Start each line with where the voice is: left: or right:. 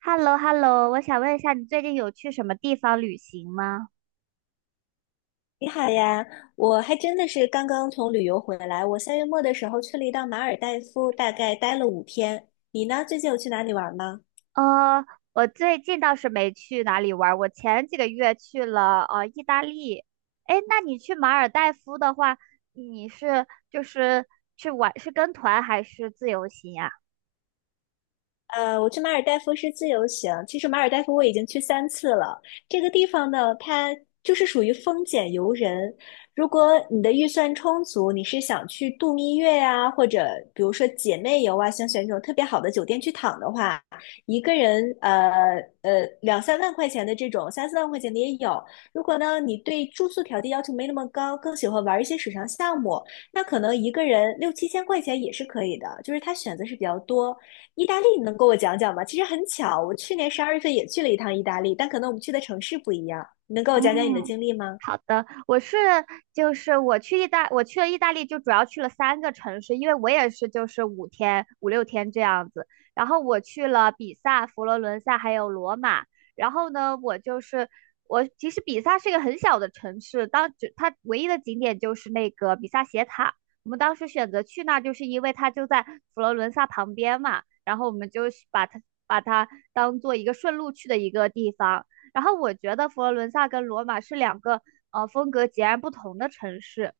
right: h e l l o h e l l o 我想问一下，你最近有去什么地方旅行吗？
left: 你好呀，我还真的是刚刚从旅游回来。我3月末的时候去了一趟马尔代夫，大概待了5天。你呢？最近有去哪里玩吗？
right: 呃，我最近倒是没去哪里玩儿，我前几个月去了意大利。诶，那你去马尔代夫的话，你是就是去玩是跟团还是自由行呀？
left: 我去马尔代夫是自由行。其实马尔代夫我已经去三次了。这个地方呢，它就是属于风俭游人。如果你的预算充足，你是想去度蜜月呀、或者比如说姐妹游啊，想选这种特别好的酒店去躺的话，一个人两三万块钱的这种，三四万块钱的也有。如果呢你对住宿条件要求没那么高，更喜欢玩一些水上项目，那可能一个人六七千块钱也是可以的。就是它选择是比较多。意大利，你能给我讲讲吗？其实很巧，我去年十二月份也去了一趟意大利，但可能我们去的城市不一样。你能跟我讲讲你的
right: 嗯，
left: 经历吗？
right: 好的，我是就是我去意大，我去了意大利，就主要去了3个城市，因为我也是就是5 6天这样子。然后我去了比萨、佛罗伦萨还有罗马。然后呢，我就是我其实比萨是一个很小的城市，当只它唯一的景点就是那个比萨斜塔。我们当时选择去那儿，就是因为它就在佛罗伦萨旁边嘛，然后我们就是把它当做一个顺路去的一个地方。然后我觉得佛罗伦萨跟罗马是两个风格截然不同的城市。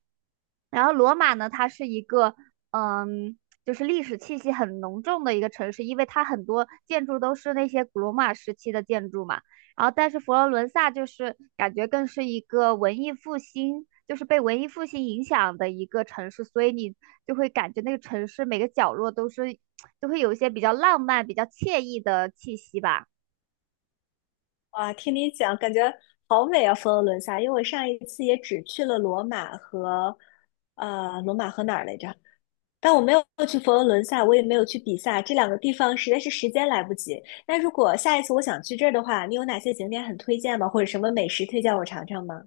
right: 然后罗马呢，它是一个嗯，就是历史气息很浓重的一个城市，因为它很多建筑都是那些古罗马时期的建筑嘛。然后，但是佛罗伦萨就是感觉更是一个文艺复兴，就是被文艺复兴影响的一个城市，所以你就会感觉那个城市每个角落都是，就会有一些比较浪漫、比较惬意的气息吧。
left: 哇，听你讲，感觉好美啊，佛罗伦萨。因为我上一次也只去了罗马和，罗马和哪儿来着？但我没有去佛罗伦萨，我也没有去比萨，这两个地方实在是时间来不及。那如果下一次我想去这儿的话，你有哪些景点很推荐吗？或者什么美食推荐我尝尝吗？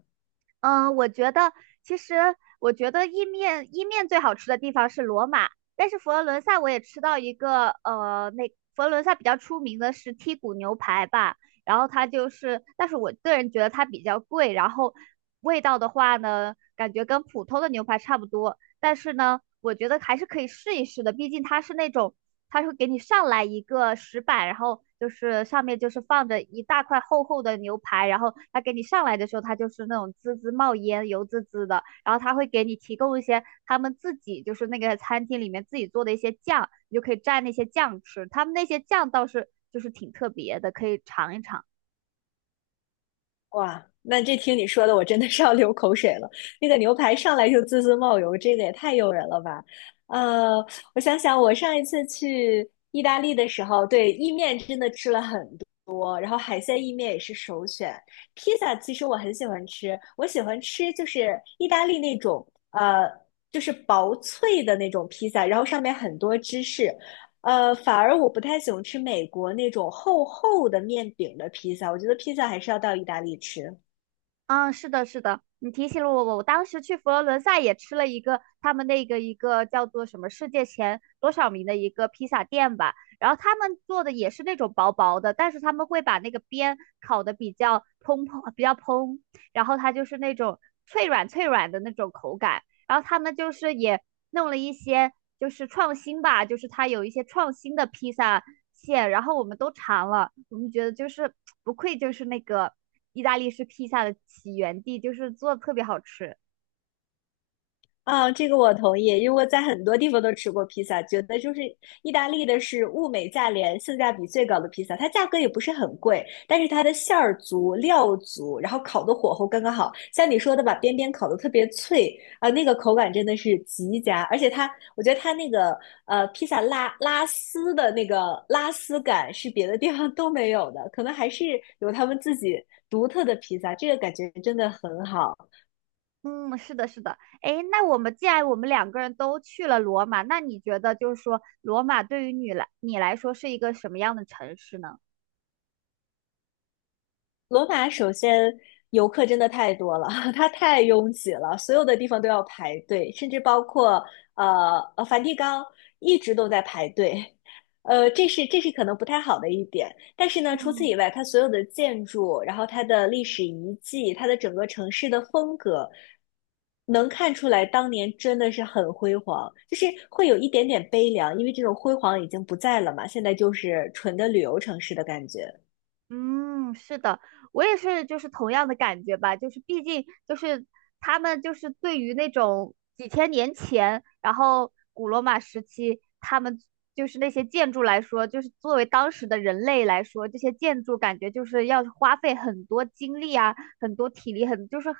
right: 嗯，我觉得其实我觉得意面最好吃的地方是罗马，但是佛罗伦萨我也吃到一个那佛罗伦萨比较出名的是剔骨牛排吧，然后它就是，但是我个人觉得它比较贵，然后味道的话呢，感觉跟普通的牛排差不多，但是呢，我觉得还是可以试一试的，毕竟它是那种他会给你上来一个石板，然后就是上面就是放着一大块厚厚的牛排，然后他给你上来的时候，他就是那种滋滋冒烟、油滋滋的，然后他会给你提供一些他们自己就是那个餐厅里面自己做的一些酱，你就可以蘸那些酱吃。他们那些酱倒是就是挺特别的，可以尝一尝。
left: 哇，那这听你说的，我真的是要流口水了。那个牛排上来就滋滋冒油，这个也太诱人了吧！呃，我想想，我上一次去意大利的时候，对，意面真的吃了很多，然后海鲜意面也是首选。披萨其实我很喜欢吃，我喜欢吃就是意大利那种就是薄脆的那种披萨，然后上面很多芝士，反而我不太喜欢吃美国那种厚厚的面饼的披萨，我觉得披萨还是要到意大利吃。
right: 嗯，是的，是的，你提醒了我，我当时去佛罗伦萨也吃了一个他们那个一个叫做什么世界前多少名的一个披萨店吧，然后他们做的也是那种薄薄的，但是他们会把那个边烤的比较蓬蓬，比较蓬，然后它就是那种脆软的那种口感，然后他们就是也弄了一些就是创新吧，就是他有一些创新的披萨馅，然后我们都尝了，我们觉得就是不愧就是那个意大利式披萨的起源地，就是做的特别好吃。
left: 啊，这个我同意，因为我在很多地方都吃过披萨，觉得就是意大利的是物美价廉、性价比最高的披萨，它价格也不是很贵，但是它的馅儿足、料足，然后烤的火候刚刚好。像你说的，把边边烤的特别脆啊、那个口感真的是极佳，而且它，我觉得它那个披萨拉丝的那个拉丝感是别的地方都没有的，可能还是有他们自己独特的披萨，这个感觉真的很好。
right: 嗯，是的，是的。哎，那既然我们2个人都去了罗马，那你觉得就是说罗马对于你来说是一个什么样的城市呢？
left: 罗马首先游客真的太多了，它太拥挤了，所有的地方都要排队，甚至包括梵蒂冈一直都在排队，这是可能不太好的一点。但是呢，除此
right: 嗯。
left: 以外，它所有的建筑，然后它的历史遗迹，它的整个城市的风格，能看出来当年真的是很辉煌，就是会有一点点悲凉，因为这种辉煌已经不在了嘛，现在就是纯的旅游城市的感觉。
right: 嗯，是的，我也是，就是同样的感觉吧，就是毕竟就是他们就是对于那种几千年前，然后古罗马时期，他们就是那些建筑来说，就是作为当时的人类来说，这些建筑感觉就是要花费很多精力啊，很多体力，很就是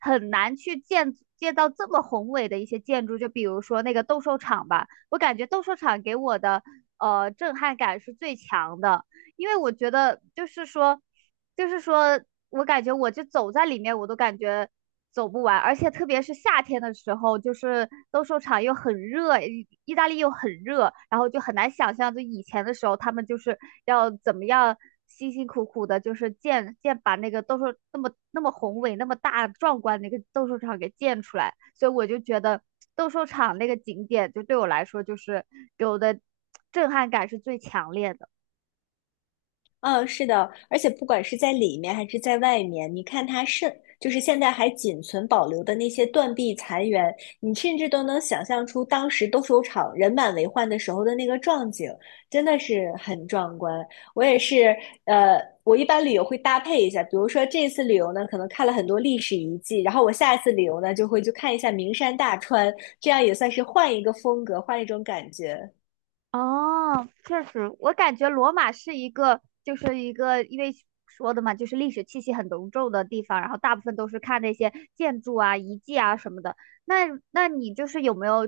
right: 很难去建造这么宏伟的一些建筑，就比如说那个斗兽场吧，我感觉斗兽场给我的震撼感是最强的。因为我觉得就是说，就是说我感觉我就走在里面，我都感觉走不完，而且特别是夏天的时候，就是斗兽场又很热，意大利又很热，然后就很难想象，就以前的时候他们就是要怎么样辛辛苦苦的，就是建那个斗兽那么宏伟、那么大壮观的一个斗兽场给建出来，所以我就觉得斗兽场那个景点就对我来说就是给我的震撼感是最强烈的。
left: 嗯，是的，而且不管是在里面还是在外面，你看它剩，就是现在还仅存保留的那些断壁残垣，你甚至都能想象出当时斗兽场人满为患的时候的那个壮景，真的是很壮观。我也是，我一般旅游会搭配一下，比如说这次旅游呢，可能看了很多历史遗迹，然后我下一次旅游呢，就会去看一下名山大川，这样也算是换一个风格，换一种感觉。
right: 哦，确实，我感觉罗马是一个，就是一个，因为说的嘛，就是历史气息很浓重的地方，然后大部分都是看那些建筑啊、遗迹啊什么的。那，那你就是有没有，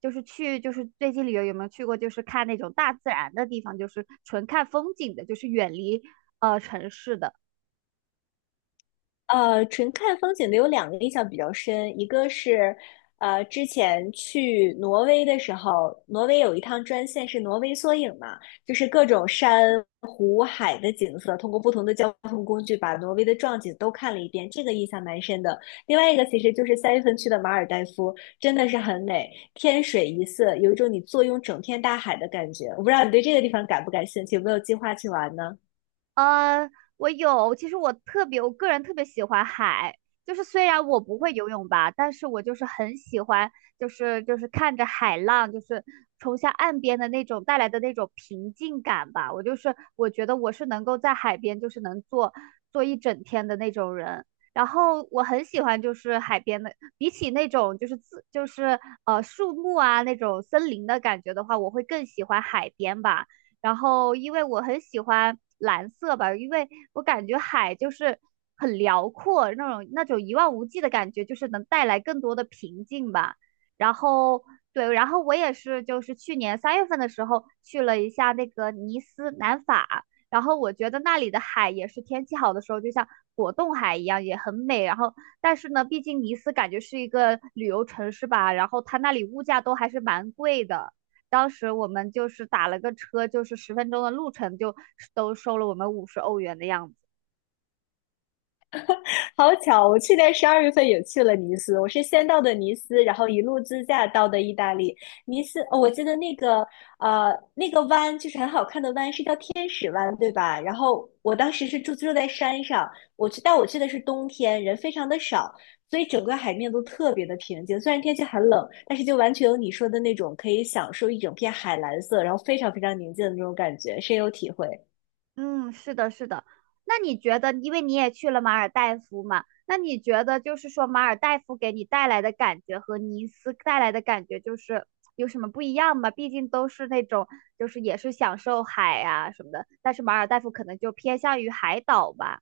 right: 就是去，就是最近旅游有没有去过，就是看那种大自然的地方，就是纯看风景的，就是远离城市的？
left: 纯看风景的有两个印象比较深，一个是，之前去挪威的时候，挪威有一趟专线是挪威缩影嘛，就是各种山湖海的景色，通过不同的交通工具把挪威的壮景都看了一遍，这个印象蛮深的。另外一个其实就是3月份去的马尔代夫，真的是很美，天水一色，有一种你坐拥整片大海的感觉。我不知道你对这个地方感不感兴趣，有没有计划去玩呢？
right: 呃，我有，其实我特别，我个人特别喜欢海，就是虽然我不会游泳吧，但是我就是很喜欢，就是看着海浪，就是冲向岸边的那种带来的那种平静感吧。我就是我觉得我是能够在海边就是能坐一整天的那种人。然后我很喜欢就是海边的，比起那种就是自就是树木啊那种森林的感觉的话，我会更喜欢海边吧。然后因为我很喜欢蓝色吧，因为我感觉海就是很辽阔，那种一望无际的感觉，就是能带来更多的平静吧。然后对，然后我也是，就是去年3月份的时候去了一下那个尼斯南法，然后我觉得那里的海也是天气好的时候，就像果冻海一样，也很美。然后但是呢，毕竟尼斯感觉是一个旅游城市吧，然后它那里物价都还是蛮贵的。当时我们就是打了个车，就是10分钟的路程，就都收了我们50欧元的样子。
left: 好巧，我去年12月份也去了尼斯，我是先到的尼斯，然后一路自驾到的意大利。尼斯，哦，我记得那个那个湾就是很好看的湾，是叫天使湾，对吧？然后我当时是住在山上，我去，但我去的是冬天，人非常的少，所以整个海面都特别的平静。虽然天气很冷，但是就完全有你说的那种可以享受一整片海蓝色，然后非常非常宁静的那种感觉，深有体会。
right: 嗯，是的，是的。那你觉得，因为你也去了马尔代夫嘛，那你觉得就是说马尔代夫给你带来的感觉和尼斯带来的感觉就是有什么不一样吗？毕竟都是那种就是也是享受海啊什么的，但是马尔代夫可能就偏向于海岛吧。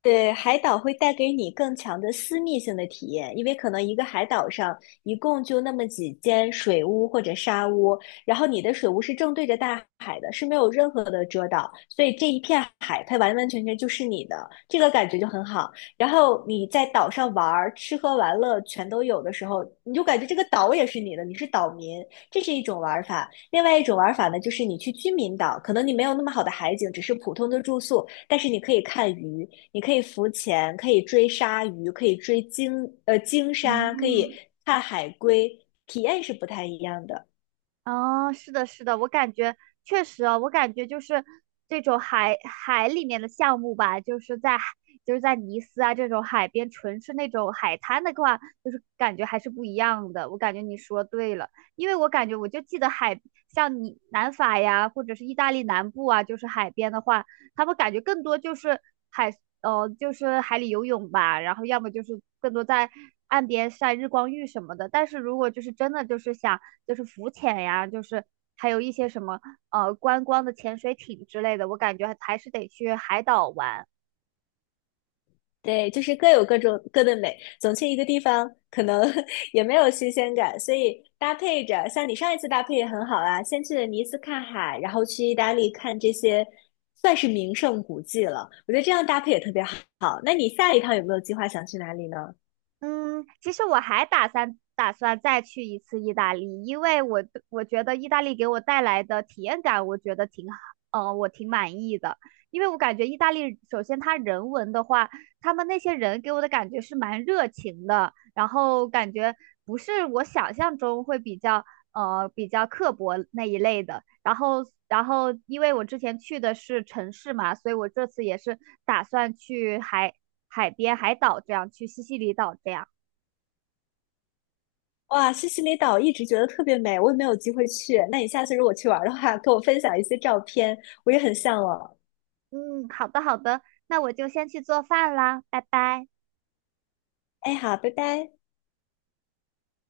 left: 对，海岛会带给你更强的私密性的体验，因为可能一个海岛上一共就那么几间水屋或者沙屋，然后你的水屋是正对着大海的，是没有任何的遮挡，所以这一片海它完完全全就是你的，这个感觉就很好。然后你在岛上玩儿、吃喝玩乐全都有的时候，你就感觉这个岛也是你的，你是岛民，这是一种玩法。另外一种玩法呢，就是你去居民岛，可能你没有那么好的海景，只是普通的住宿，但是你可以看鱼，你可以浮潜，可以追鲨鱼，可以追鲸，鲸鲨，可以
right: 嗯。
left: 看海龟，体验是不太一样的。
right: 哦，是的，是的，我感觉确实哦，我感觉就是这种海里面的项目吧，就是在海就是在尼斯啊这种海边，纯是那种海滩的话，就是感觉还是不一样的。我感觉你说对了，因为我感觉我就记得海，像你南法呀，或者是意大利南部啊，就是海边的话，他们感觉更多就是海，就是海里游泳吧，然后要么就是更多在岸边晒日光浴什么的。但是如果就是真的就是想就是浮潜呀，就是还有一些什么观光的潜水艇之类的，我感觉还是得去海岛玩。
left: 对，就是各有各种各的美。总去一个地方，可能 也没有新鲜感，所以搭配着，像你上一次搭配也很好啊，先去了尼斯看海，然后去意大利看这些算是名胜古迹了。我觉得这样搭配也特别好。那你下一趟有没有计划想去哪里呢？
right: 嗯，其实我还打算再去一次意大利，因为我我觉得意大利给我带来的体验感，我觉得挺好，我挺满意的。因为我感觉意大利，首先他人文的话，他们那些人给我的感觉是蛮热情的，然后感觉不是我想象中会比较比较刻薄那一类的。然后，然后因为我之前去的是城市嘛，所以我这次也是打算去海边、海岛这样，去西西里岛这样。
left: 哇，西西里岛一直觉得特别美，我也没有机会去。那你下次如果去玩儿的话，跟我分享一些照片，我也很向往。
right: 嗯，好的好的，那我就先去做饭啦，拜拜。
left: 哎，好，拜拜。